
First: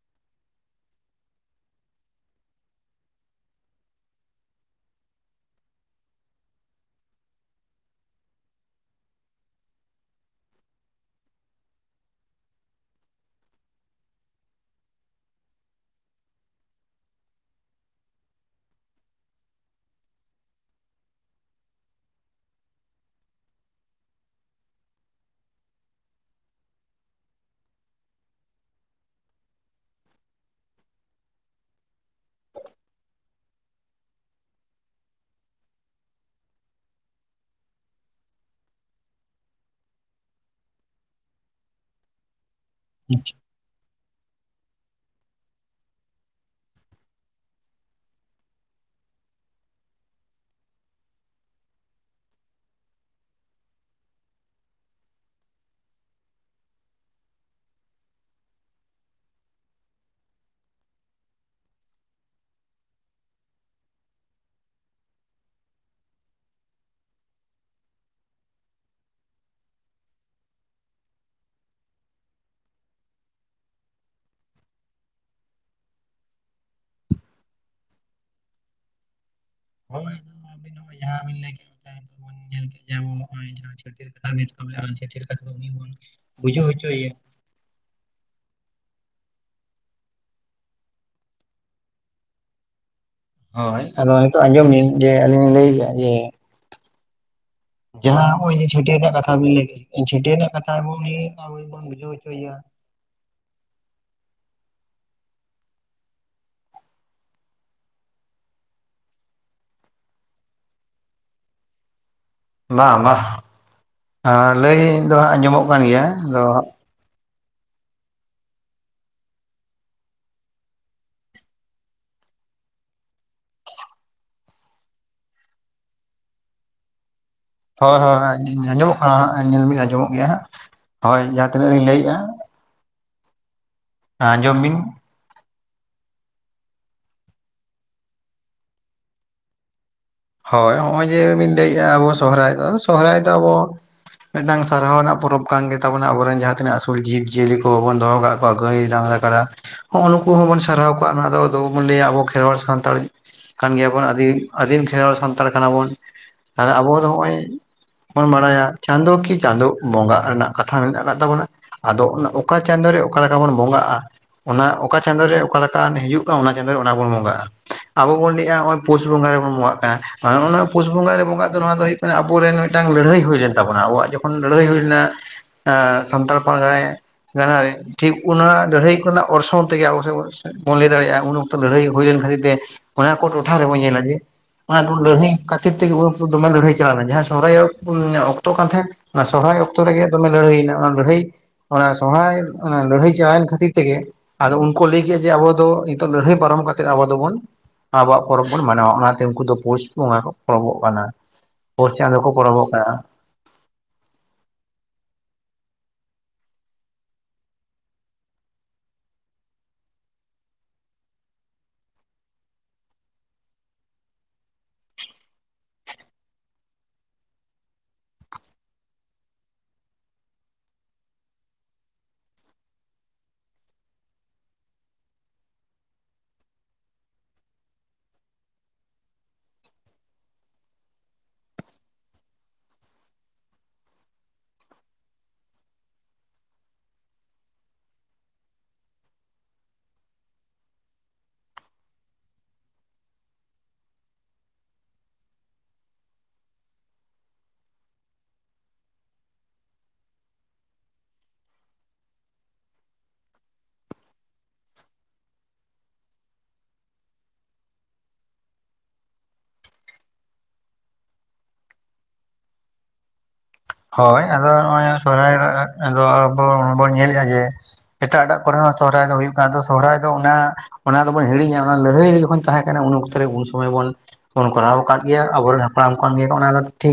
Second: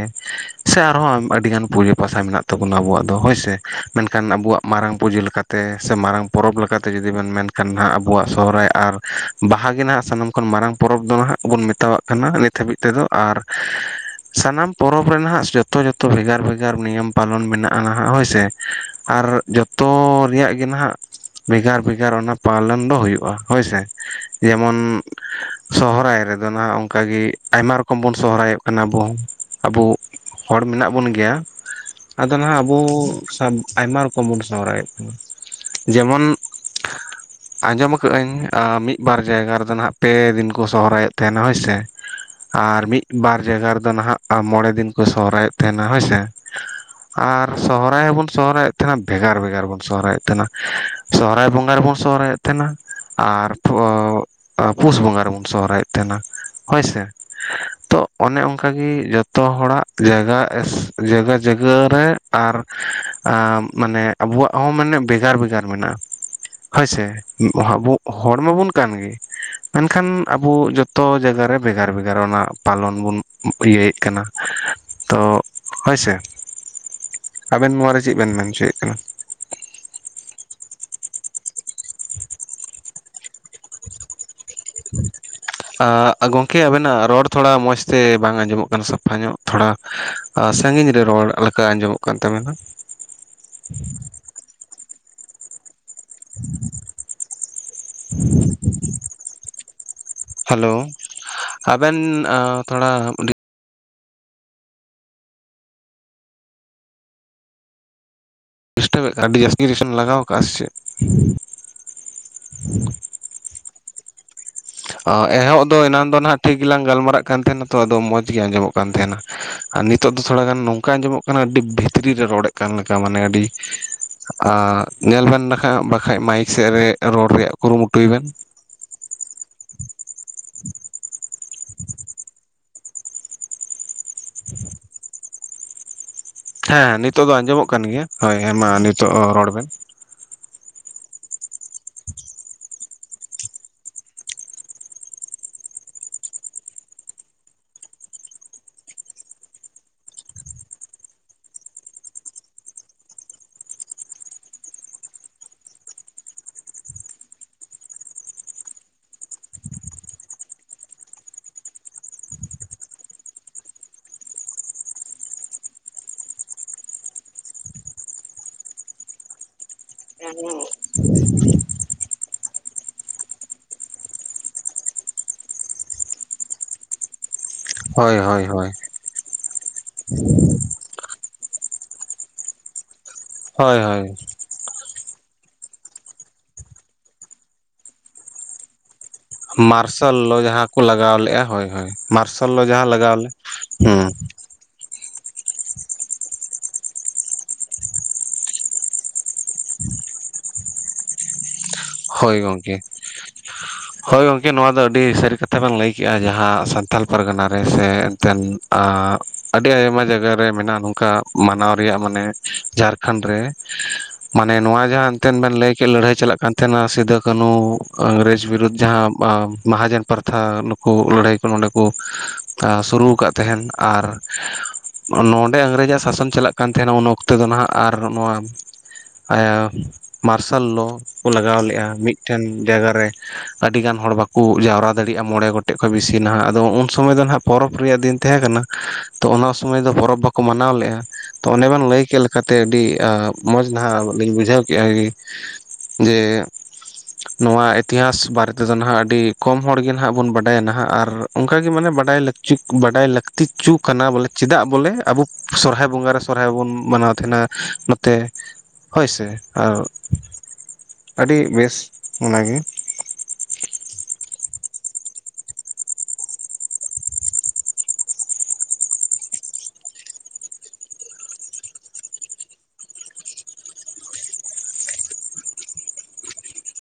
ᱥᱮ ᱟᱨᱦᱚᱸ ᱟᱹᱰᱤ ᱜᱟᱱ ᱯᱩᱡᱟᱹ ᱯᱟᱥᱟ ᱢᱮᱱᱟᱜ ᱟᱵᱣᱟᱜ ᱫᱚ ᱦᱳᱭᱥᱮ ᱢᱮᱱᱠᱷᱟᱱ ᱟᱵᱚᱣᱟᱜ ᱢᱟᱨᱟᱝ ᱯᱩᱡᱟᱹ ᱞᱮᱠᱟᱛᱮ ᱥᱮ ᱢᱟᱨᱟᱝ ᱯᱚᱨᱚᱵᱽ ᱞᱮᱠᱟᱛᱮ ᱡᱩᱫᱤ ᱵᱮᱱ ᱢᱮᱱ ᱱᱟ ᱟᱵᱚᱣᱟᱜ ᱥᱚᱦᱨᱟᱭ ᱟᱨ ᱵᱟᱦᱟ ᱜᱮ ᱱᱟᱦᱟᱜ ᱥᱟᱱᱟᱢ ᱠᱷᱚᱱ ᱢᱟᱨᱟᱝ ᱯᱚᱨᱚᱵᱽ ᱫᱚ ᱱᱟᱦᱟᱜ ᱵᱚᱱ ᱢᱮᱛᱟᱣᱟᱜ ᱠᱟᱱᱟ ᱱᱤᱛ ᱦᱟᱹᱵᱤᱡ ᱛᱮᱫᱚ ᱟᱨ ᱥᱟᱱᱟᱢ ᱯᱚᱨᱚᱵᱽ ᱨᱮ ᱱᱟᱦᱟᱜ ᱡᱚᱛᱚ ᱡᱚᱛᱚ ᱵᱷᱮᱜᱟᱨ ᱵᱷᱮᱜᱟᱨ ᱱᱤᱭᱚᱢ ᱯᱟᱞᱚᱱ ᱢᱮᱱᱟᱜᱼᱟ ᱱᱟᱦᱟᱜ ᱦᱳᱭ ᱥᱮ ᱟᱨ ᱡᱚᱛᱚ ᱨᱮᱭᱟᱜ ᱜᱮ ᱱᱟᱦᱟᱜ ᱵᱷᱮᱜᱟᱨ ᱵᱷᱮᱜᱟᱨ ᱚᱱᱟ ᱯᱨᱚᱵᱞᱮᱢ ᱫᱚ ᱦᱩᱭᱩᱜᱼᱟ ᱦᱳᱭᱥᱮ ᱡᱮᱢᱚᱱ ᱥᱚᱦᱨᱟᱭ ᱨᱮᱫᱚ ᱱᱟᱜ ᱚᱱᱠᱟ ᱜᱮ ᱟᱭᱢᱟ ᱨᱚᱠᱚᱢ ᱵᱚᱱ ᱥᱚᱦᱨᱟᱭᱚᱜ ᱠᱟᱱᱟ ᱵᱚᱱ ᱟᱵᱚ ᱦᱚᱲ ᱢᱮᱱᱟᱜ ᱵᱚᱱ ᱜᱮᱭᱟ ᱟᱫᱚ ᱱᱟᱦᱟᱜ ᱟᱵᱚ ᱟᱭᱢᱟ ᱨᱚᱠᱚᱢ ᱵᱚᱱ ᱥᱚᱦᱨᱟᱭᱚᱫ ᱠᱟᱱᱟ ᱡᱮᱢᱚᱱ ᱟᱸᱡᱚᱢ ᱟᱠᱟᱧ ᱟ ᱢᱤᱫ ᱵᱟᱨ ᱡᱟᱭᱜᱟ ᱨᱮᱫᱚ ᱱᱟᱜ ᱯᱮ ᱫᱤᱱ ᱠᱚ ᱥᱚᱦᱨᱟᱭᱚᱜ ᱛᱟᱦᱮᱱᱟ ᱦᱳᱭ ᱥᱮ ᱟᱨ ᱢᱤᱫ ᱵᱟᱨ ᱡᱟᱭᱜᱟ ᱨᱮᱫᱚ ᱱᱟᱦᱟᱜ ᱢᱚᱬᱮ ᱫᱤᱱ ᱠᱚ ᱥᱚᱦᱨᱟᱭᱚᱫ ᱛᱟᱸᱦᱮᱱᱟ ᱦᱳᱭᱥᱮ ᱟᱨ ᱥᱚᱦᱦᱟᱭ ᱦᱚᱸᱵᱚᱱ ᱥᱚᱦᱨᱟᱭᱮᱫ ᱛᱟᱦᱮᱱᱟ ᱵᱷᱮᱜᱟᱨ ᱵᱷᱮᱜᱟᱨ ᱵᱚᱱ ᱥᱚᱦᱨᱟᱭᱮᱫ ᱛᱟᱦᱮᱱᱟ ᱥᱚᱦᱨᱟᱭ ᱵᱚᱸᱜᱟ ᱨᱮᱵᱚᱱ ᱥᱚᱦᱨᱟᱭᱮᱫ ᱛᱟᱦᱮᱱᱟ ᱟᱨ ᱯᱩᱥ ᱵᱚᱸᱜᱟ ᱨᱮᱵᱚᱱ ᱥᱚᱦᱨᱟᱭᱮᱫ ᱛᱟᱸᱦᱮᱱᱟ ᱦᱳᱭ ᱥᱮ ᱛᱚ ᱚᱱᱮ ᱚᱱᱠᱟᱜᱮ ᱡᱚᱛᱚ ᱦᱚᱲᱟᱜ ᱡᱟᱭᱜᱟ ᱡᱟᱭᱜᱟ ᱡᱟᱭᱜᱟ ᱨᱮ ᱟᱨ ᱢᱟᱱᱮ ᱟᱵᱚᱣᱟᱜ ᱦᱚᱸ ᱢᱟᱱᱮ ᱵᱷᱮᱜᱟᱨ ᱵᱷᱮᱜᱟᱨ ᱢᱮᱱᱟᱜᱼᱟ ᱦᱳᱭ ᱥᱮ ᱟᱵᱚ ᱦᱚᱲ ᱢᱟᱵᱚᱱ ᱠᱟᱱ ᱜᱮ ᱢᱮᱱᱠᱷᱟᱱ ᱟᱵᱚ ᱡᱚᱛᱚ ᱡᱟᱭᱜᱟᱮ ᱵᱷᱮᱜᱟᱨ ᱵᱷᱮᱜᱟᱨ ᱚᱱᱟ ᱯᱟᱞᱚᱱ ᱵᱚᱱ ᱤᱭᱟᱹᱭᱮᱫ ᱠᱟᱱᱟ ᱛᱚ ᱦᱳᱭ ᱥᱮ ᱟᱵᱮᱱ ᱱᱚᱣᱟ ᱨᱮ ᱪᱮᱫ ᱵᱮᱱ ᱢᱮᱱ ᱦᱚᱪᱚᱭᱮᱫ ᱠᱟᱱᱟ ᱦᱳᱭ ᱟᱵᱤᱱ ᱦᱚᱸᱜ ᱡᱟᱦᱟᱸᱤᱱ ᱞᱟᱹᱭ ᱠᱮᱫ [unintelligible] ᱟ [unintelligible] ᱜᱚᱝᱠᱮ ᱵᱩᱡᱷᱟᱹᱣ ᱟᱵᱮᱱᱟᱜ ᱦᱚᱪᱚᱭᱮᱭᱟ ᱨᱚᱲ ᱛᱷᱚᱲᱟ ᱢᱚᱸᱡᱽ ᱛᱮ ᱵᱟᱝ ᱟᱸᱡᱚᱢᱚᱜ ᱠᱟᱱᱟ ᱥᱟᱯᱷᱟ ᱧᱚᱜ ᱛᱷᱚᱲᱟ ᱥᱟᱺᱜᱤᱧ ᱨᱮ ᱨᱚᱲ ᱞᱮᱠᱟ ᱟᱸᱡᱚᱢᱚᱜ ᱠᱟᱱ ᱛᱟᱵᱮᱱᱟ ᱦᱳᱭ ᱟᱫᱚ ᱱᱤᱛᱳᱜ ᱟᱸᱡᱚᱢ ᱵᱤᱱ ᱡᱮ ᱟᱹᱞᱤᱧ ᱞᱤᱧ ᱞᱟᱹᱭ ᱮᱫᱟ ᱡᱮ ᱡᱟᱦᱟᱸ ᱚᱭ ᱡᱮ ᱪᱷᱟᱹᱴᱭᱟᱹᱨ ᱨᱮᱭᱟᱜ ᱠᱟᱛᱷᱟ ᱵᱤᱱ ᱞᱟᱹᱭ ᱠᱮᱫ ᱪᱷᱟᱹᱴᱭᱟᱹᱨ ᱨᱮᱱᱟᱜ ᱠᱟᱛᱷᱟ ᱦᱮᱞᱳ ᱩᱱᱤ ᱟᱵᱚᱭ ᱵᱚᱱ ᱵᱩᱡᱷᱟᱹᱣᱪᱮᱭᱟ ᱛᱚᱲᱟ ᱰᱤᱥᱴᱚᱵ [unintelligible] ᱪᱮᱫ ᱵᱟᱝ ᱵᱟᱝ ᱞᱟᱹᱭ ᱫᱚ ᱦᱟᱸᱜ ᱟᱸᱡᱚᱢᱚᱜ ᱮᱦᱚᱵ ᱠᱟᱱ ᱫᱚ ᱜᱮᱭᱟ ᱮᱱᱟᱱ ᱫᱚ ᱱᱟᱦᱟᱜ ᱟᱫᱚ ᱴᱷᱤᱠ ᱜᱮᱞᱟᱝ ᱜᱟᱞᱢᱟᱨᱟᱜ ᱠᱟᱱ ᱛᱟᱦᱮᱱᱟ ᱛᱚ ᱟᱫᱚ ᱢᱚᱸᱡᱽ ᱜᱮ ᱟᱸᱡᱚᱢᱚᱜ ᱠᱟᱱ ᱛᱟᱦᱮᱱᱟ ᱟᱨ ᱱᱤᱛᱚᱜ ᱫᱚ ᱛᱷᱚᱲᱟ ᱜᱟᱱ ᱱᱚᱝᱠᱟ ᱟᱸᱡᱚᱢᱚᱜ ᱠᱟᱱᱟ ᱟᱹᱰᱤ ᱵᱷᱤᱛᱨᱤ ᱨᱮ ᱨᱚᱲᱮᱫ ᱠᱟᱱ ᱠᱟᱱ ᱞᱮᱠᱟ ᱢᱟᱱᱮ ᱟᱹᱰᱤ ᱟᱨ ᱧᱮᱞ ᱵᱮᱱ ᱞᱮᱠᱷᱟᱱᱡ ᱵᱟᱠᱷᱟᱡ ᱢᱟᱭᱤᱠ ᱥᱮᱮᱫ ᱨᱮ ᱨᱚᱲ ᱨᱮᱭᱟᱜ ᱦᱳᱭ ᱠᱩᱨᱩᱢᱩᱴᱩᱭ ᱦᱳᱭ ᱵᱮᱱ ᱟᱸᱡᱚᱢᱚᱜ ᱠᱟᱱᱟ ᱦᱟᱸᱜ ᱧᱮᱞ ᱟᱸᱡᱚᱢᱚᱜ ᱜᱮᱭᱟ ᱦᱟᱸᱜ ᱦᱳᱭ ᱡᱟᱦᱟᱸ ᱛᱤᱱᱟᱹᱜ ᱞᱤᱧ ᱞᱟᱹᱭᱮᱜᱼᱟ ᱟᱸᱡᱚᱢ ᱵᱤᱱ ᱦᱮᱸᱮ ᱱᱤᱛᱚᱜᱜ ᱫᱚ ᱟᱸᱡᱚᱢᱚᱜ ᱠᱟᱱ ᱜᱮᱭᱟ ᱦᱳᱭ ᱦᱮᱸ ᱢᱟ ᱱᱤᱛᱚᱜ ᱨᱚᱲ ᱵᱮᱱ ᱦᱳᱭ ᱱᱚᱜᱼᱚᱭ ᱡᱮ ᱵᱤᱱ ᱞᱮᱭᱮᱫᱼᱟ ᱟᱵᱚ ᱥᱚᱦᱨᱟᱭ ᱫᱚ ᱥᱚᱦᱨᱟᱭ ᱫᱚ ᱟᱵᱚ ᱢᱤᱫᱴᱟᱝ ᱥᱟᱨᱦᱟᱣ ᱨᱮᱱᱟᱜ ᱯᱚᱨᱚᱵᱽ ᱠᱟᱱ ᱢᱮᱛ ᱴᱟᱝ ᱥᱟᱨᱦᱟᱣ ᱨᱮᱱᱟ ᱯᱨᱳᱵ ᱠᱟᱱ ᱜᱮ ᱛᱟᱵᱚᱱᱟ ᱟᱵᱚᱨᱮᱱ ᱡᱟᱦᱟᱸ ᱛᱤᱱᱟᱹᱜ ᱟᱥᱩᱞ ᱡᱤᱵᱽ ᱡᱤᱭᱟᱹᱞᱤ ᱠᱚᱵᱚᱱ ᱫᱚᱦ ᱠᱟᱜᱣᱟ ᱦᱜᱟᱹᱭ ᱰᱟᱝᱨᱟ ᱠᱟᱰᱟ ᱦᱚᱜ ᱱᱩᱠᱩ ᱦᱚᱸᱵᱚᱱ ᱥᱟᱨᱦᱟᱣ ᱠᱚᱣᱟᱼᱟ ᱚᱱᱟ ᱫᱚ ᱟᱫᱚᱵᱚᱱ ᱞᱟᱹᱭᱟ ᱟᱵᱚ ᱠᱷᱮᱨᱣᱟᱞ ᱥᱟᱱᱛᱟᱲ ᱠᱟᱱ ᱜᱮᱭᱟᱵᱚᱱ ᱟᱹᱫᱤ ᱟᱹᱫᱤᱢ ᱠᱷᱮᱨᱣᱟᱲ ᱥᱟᱱᱛᱟᱲ ᱠᱟᱱᱟ ᱵᱚᱱ ᱛᱟᱦᱞᱮ ᱟᱵᱚ ᱫᱚ ᱱᱚᱜᱼᱚᱭ ᱵᱚᱱ ᱵᱟᱲᱟᱭᱟ ᱪᱟᱸᱫᱳ ᱠᱤ ᱪᱟᱸᱫᱳ ᱵᱚᱸᱜᱟᱜ ᱨᱮᱱᱟᱜ ᱠᱟᱛᱷᱟ ᱢᱮᱱᱟᱜ ᱟᱠᱟᱫ ᱛᱟᱵᱚᱱᱟ᱾ ᱟᱫᱚ ᱚᱱᱟ ᱚᱠᱟ ᱪᱟᱸᱫᱳ ᱨᱮ ᱚᱠᱟᱮᱠᱟ ᱵᱚᱱ ᱵᱚᱸᱜᱟᱜᱼᱟ? ᱚᱱᱟ ᱚᱠᱟ ᱪᱟᱸᱫᱳ ᱨᱮ ᱚᱠᱟ ᱞᱮᱠᱟᱱ ᱦᱤᱡᱩᱜ ᱠᱟᱱ ᱚᱱᱟ ᱪᱟᱸᱫᱳ ᱨᱮ ᱚᱱᱟ ᱵᱩᱱ ᱵᱚᱸᱜᱟᱜᱼᱟ᱾ ᱟᱵᱚ ᱵᱚᱱ ᱞᱟᱹᱭᱮᱜᱼᱟ ᱱᱚᱜᱼᱚᱭ ᱯᱩᱥ ᱵᱚᱸᱜᱟ ᱨᱮᱵᱚᱱ ᱢᱚᱸᱜᱟᱜ ᱱᱚᱜ ᱱᱚᱣᱟ ᱯᱩᱥ ᱵᱚᱸᱜᱟ ᱨᱮ ᱵᱚᱸᱜᱟᱜ ᱫᱚ ᱱᱚᱣᱟ ᱫᱚ ᱦᱩᱭᱩᱜ ᱠᱟᱱᱟ ᱟᱵᱚᱨᱮᱱ ᱢᱤᱫᱴᱟᱝ ᱞᱟᱹᱲᱦᱟᱹᱭ ᱦᱩᱭ ᱞᱮᱱ ᱛᱟᱵᱚᱱᱟ ᱟᱵᱚᱣᱟᱜ ᱡᱚ ᱞᱟᱹᱬᱦᱟᱹᱭ ᱦᱩᱭ ᱞᱮᱱᱟ ᱮᱸ ᱥᱟᱱᱛᱟᱲ ᱯᱟᱨᱜᱟᱱᱟ ᱡᱟᱦᱟᱸᱭ ᱴᱷᱤᱠ ᱦᱳᱭ ᱦᱳᱭ ᱚᱱᱟ ᱦᱳᱭ ᱞᱟᱹᱲᱦᱟᱹᱭ ᱠᱚᱱᱟᱜ ᱚᱨᱥᱚᱝ ᱛᱮᱜᱮ ᱟᱵᱚ [unintelligible] ᱵᱚᱱ ᱞᱟᱹᱭ ᱫᱟᱲᱮᱭᱟᱜᱼᱟ ᱩᱱ ᱚᱠᱛᱚ ᱞᱟᱹᱲᱦᱟᱹᱭ ᱦᱩᱭ ᱞᱮᱱ ᱠᱷᱟᱹᱛᱤᱨ ᱛᱮ ᱚᱱᱟ ᱠᱚ ᱴᱚᱴᱷᱟ ᱨᱮᱵᱚᱱ ᱦᱳᱭ ᱧᱮᱞᱟ ᱦᱳᱭ ᱡᱮ ᱚᱱᱟ ᱞᱟᱹᱲᱦᱟᱹᱭ ᱠᱷᱟᱹᱛᱤᱨ ᱛᱮᱜᱮ ᱩᱱ ᱫᱚᱢᱮ ᱞᱟᱹᱲᱦᱟᱹᱭ ᱪᱟᱞᱟᱣᱱᱟ ᱡᱟᱦᱟᱸ ᱥᱚᱨᱦᱟᱭᱚᱜ ᱚᱠᱛᱚ ᱠᱟᱱ ᱛᱟᱦᱮᱸᱫ ᱚᱱᱟ ᱥᱚᱨᱚᱦᱦᱟᱭ ᱚᱠᱛᱚ ᱨᱮᱜᱮ ᱢᱟᱨᱥᱟᱞ ᱫᱚᱢᱮ ᱞᱚ ᱡᱟᱦᱟᱸ ᱞᱟᱹᱲᱦᱟᱹᱭᱮᱱᱟ ᱠᱚ ᱚᱱᱟ ᱞᱟᱜᱟᱣ ᱞᱟᱹᱲᱦᱟᱹᱭ ᱞᱮᱫᱼᱟ ᱦᱳᱭ ᱚᱱᱟ ᱦᱳᱭ ᱥᱚᱨᱦᱟᱭ ᱢᱟᱨᱥᱟᱞ ᱞᱚ ᱡᱟᱦᱟᱸ ᱞᱟᱹᱲᱦᱟᱹᱭ ᱞᱟᱜᱟᱣ ᱞᱮᱫ ᱪᱟᱞᱟᱣᱮᱱ ᱠᱷᱟᱹᱛᱤᱨ ᱛᱮᱜᱮ ᱦᱩᱸ ᱟᱫᱚ ᱩᱱᱠᱩ ᱞᱟᱹᱭ ᱠᱮᱫ ᱡᱮ ᱟᱵᱚ ᱫᱚ ᱱᱤᱛ ᱞᱟᱹᱲᱦᱟᱹᱭ ᱯᱟᱨᱚᱢ ᱠᱟᱛᱮᱜ ᱟᱵᱚ ᱫᱚᱵᱚᱱ ᱟᱵᱚᱣᱟᱜ ᱯᱚᱨᱚᱵᱽ ᱵᱚᱱ ᱢᱟᱱᱟᱣᱟ ᱚᱱᱟᱛᱮ ᱩᱱᱠᱩ ᱫᱚ ᱯᱚᱥᱪ ᱵᱚᱸᱜᱟ ᱠᱚ ᱯᱚᱨᱚᱵᱚᱜ ᱠᱟᱱᱟ ᱯᱩᱥ ᱪᱟᱸᱫᱳ ᱠᱚ ᱦᱳᱭ ᱯᱚᱨᱚᱵᱚᱜ ᱜᱚᱢᱠᱮ ᱠᱟᱱᱟ [inaudible] ᱦᱳᱭ ᱜᱚᱝᱠᱮ ᱱᱚᱣᱟ ᱫᱚ ᱟᱹᱰᱤ ᱥᱟᱹᱨᱤ ᱠᱟᱛᱷᱟ ᱵᱮᱱ ᱞᱟᱹᱭ ᱠᱮᱫᱮᱜᱼᱟ ᱡᱟᱦᱟᱸ ᱥᱟᱱᱛᱟᱲ ᱯᱟᱨᱜᱟᱱᱟ ᱨᱮ ᱥᱮ ᱮᱱᱛᱮᱫ ᱟᱹᱰᱤ ᱟᱭᱢᱟ ᱡᱟᱭᱜᱟ ᱨᱮ ᱢᱮᱱᱟᱜᱼᱟ ᱱᱚᱝᱠᱟ ᱢᱟᱱᱟᱣ ᱨᱮᱭᱟᱜ ᱢᱟᱱᱮ ᱡᱷᱟᱨᱠᱷᱚᱸᱰ ᱨᱮ ᱢᱟᱱᱮ ᱱᱚᱣᱟ ᱡᱟᱦᱟᱸ ᱮᱱᱛᱮᱫ ᱵᱮᱱ ᱞᱟᱹᱭ ᱠᱮᱫ ᱞᱟᱹᱲᱦᱟᱹᱭ ᱪᱟᱞᱟᱜ ᱠᱟᱱ ᱴᱷᱮᱱ ᱢᱟ ᱥᱤᱫᱩ ᱠᱟᱹᱱᱦᱩ ᱤᱝᱨᱮᱡᱽ ᱵᱤᱨᱩᱫᱽ ᱡᱟᱦᱟᱸ ᱢᱚᱦᱟᱡᱚᱱ ᱯᱨᱛᱷᱟ ᱞᱟᱹᱲᱦᱟᱹᱭ ᱠᱚ ᱱᱚᱸᱰᱮ ᱠᱚ ᱥᱩᱨᱩ ᱟᱠᱟᱫ ᱛᱟᱦᱮᱱ ᱟᱨ ᱱᱚᱰᱮ ᱤᱝᱨᱮᱡᱽ ᱟᱜ ᱥᱟᱥᱚᱱ ᱪᱟᱞᱟᱜ ᱠᱟᱱ ᱛᱟᱦᱮᱱᱟ ᱩᱱ ᱚᱠᱛᱮᱚ ᱫᱚ ᱱᱟᱦᱜ ᱟᱨ ᱱᱚᱣᱟ ᱟᱭᱟ ᱢᱟᱨᱥᱟᱞ ᱞᱚ ᱞᱟᱜᱟᱣ ᱞᱮᱫᱼᱟ ᱢᱤᱫᱴᱮᱱ ᱡᱟᱭᱜᱟ ᱨᱮ ᱟᱹᱰᱤ ᱜᱟᱱ ᱦᱚᱲ ᱵᱟᱠᱚ ᱡᱟᱣᱨᱟ ᱫᱟᱲᱮᱭᱟᱜᱼᱟ ᱢᱚᱬᱮ ᱜᱚᱴ ᱴᱮᱡ ᱠᱷᱚ ᱵᱤᱥᱤ ᱱᱟᱦᱟᱜ ᱟᱫᱚ ᱩᱱ ᱥᱚᱢᱚᱭ ᱫᱚ ᱱᱟᱦᱟᱜ ᱯᱚᱨᱚᱵᱽ ᱨᱮᱭᱟᱜ ᱫᱤᱱ ᱛᱟᱦᱮᱸ ᱠᱟᱱᱟ ᱛᱚ ᱚᱱᱟ ᱥᱚᱢᱚᱭ ᱫᱚ ᱯᱚᱨᱚᱵᱽ ᱵᱟᱠ ᱠᱚ ᱢᱟᱱᱟᱣ ᱞᱮᱫᱼᱟ ᱛᱚ ᱚᱱᱮ ᱵᱮᱱ ᱞᱟᱹᱭ ᱠᱮᱫ ᱞᱮᱠᱟᱛᱮ ᱟᱹᱰᱤ ᱢᱚᱸᱡᱽ ᱱᱟᱦᱟᱜ ᱞᱤᱧ ᱵᱩᱡᱷᱟᱹᱣ ᱠᱮᱫᱼᱟ᱾ ᱡᱮ ᱱᱚᱣᱟ ᱤᱛᱤᱦᱟᱥ ᱵᱟᱨᱮ ᱛᱮᱫᱚ ᱱᱟᱦᱟᱜ ᱟᱹᱰᱤ ᱠᱚᱢ ᱦᱚᱲ ᱜᱮ ᱱᱟᱜ ᱵᱚᱱ ᱵᱟᱰᱟᱭᱟ ᱱᱟᱦᱟᱜ ᱟᱨ ᱚᱱᱠᱟ ᱜᱮ ᱢᱟᱱᱮ ᱵᱟᱰᱟᱭ ᱞᱟᱹᱠ [unintelligible] ᱪᱩᱠ [unintelligible] ᱛᱤᱪᱚ [unintelligible] ᱠᱟᱱᱟ ᱵᱚᱞᱮ ᱪᱮᱫᱟᱜ ᱵᱚᱞᱮ ᱟᱵᱩ ᱥᱚᱨᱦᱟᱭ ᱵᱚᱸᱜᱟᱨᱮ ᱥᱚᱨᱦᱟᱭ ᱵᱚᱱ ᱢᱟᱱᱟᱣ ᱛᱟᱦᱮᱸᱟᱸᱦᱮᱱᱟ ᱱᱚᱛᱮ ᱦᱳᱭ ᱥᱮ ᱟᱨ ᱟᱹᱰᱤ ᱵᱮᱥ ᱚᱱᱟ ᱜᱮ ᱦᱳᱭ ᱟᱫᱚ ᱱᱚᱜᱚᱭ ᱥᱚᱦᱟᱭ ᱨᱮ ᱟᱫᱚ ᱟᱵᱚ ᱵᱚᱱ ᱧᱮᱞᱮᱫᱼᱟ ᱡᱮ ᱮᱴᱟᱜ ᱮᱴᱟᱜ ᱠᱚᱨᱮ ᱦᱚᱸ ᱥᱚᱦᱨᱟᱭ ᱫᱚ ᱦᱩᱭᱩᱜ ᱠᱟᱱ ᱫᱚ ᱥᱚᱦᱨᱟᱭ ᱫᱚ ᱚᱱᱟ ᱚᱱᱟ ᱫᱚᱵᱚᱱ ᱦᱤᱲᱤᱧᱟ ᱚᱱᱟ ᱞᱟᱹᱲᱦᱟᱹᱭ ᱡᱚᱠᱷᱚᱱ ᱛᱟᱦᱮᱸ ᱠᱟᱱᱟ ᱩᱱ ᱚᱠᱛᱚ ᱩᱱ ᱥᱚᱢᱚᱭ ᱵᱚᱱ ᱵᱚᱱ ᱠᱚᱨᱟᱣ ᱟᱠᱟᱫ ᱜᱮᱭᱟ ᱟᱵᱚᱨᱮᱱ ᱦᱟᱯᱲᱟᱢ ᱠᱚ ᱜᱮ ᱚᱱᱟ ᱫᱚ ᱴᱷᱤᱠ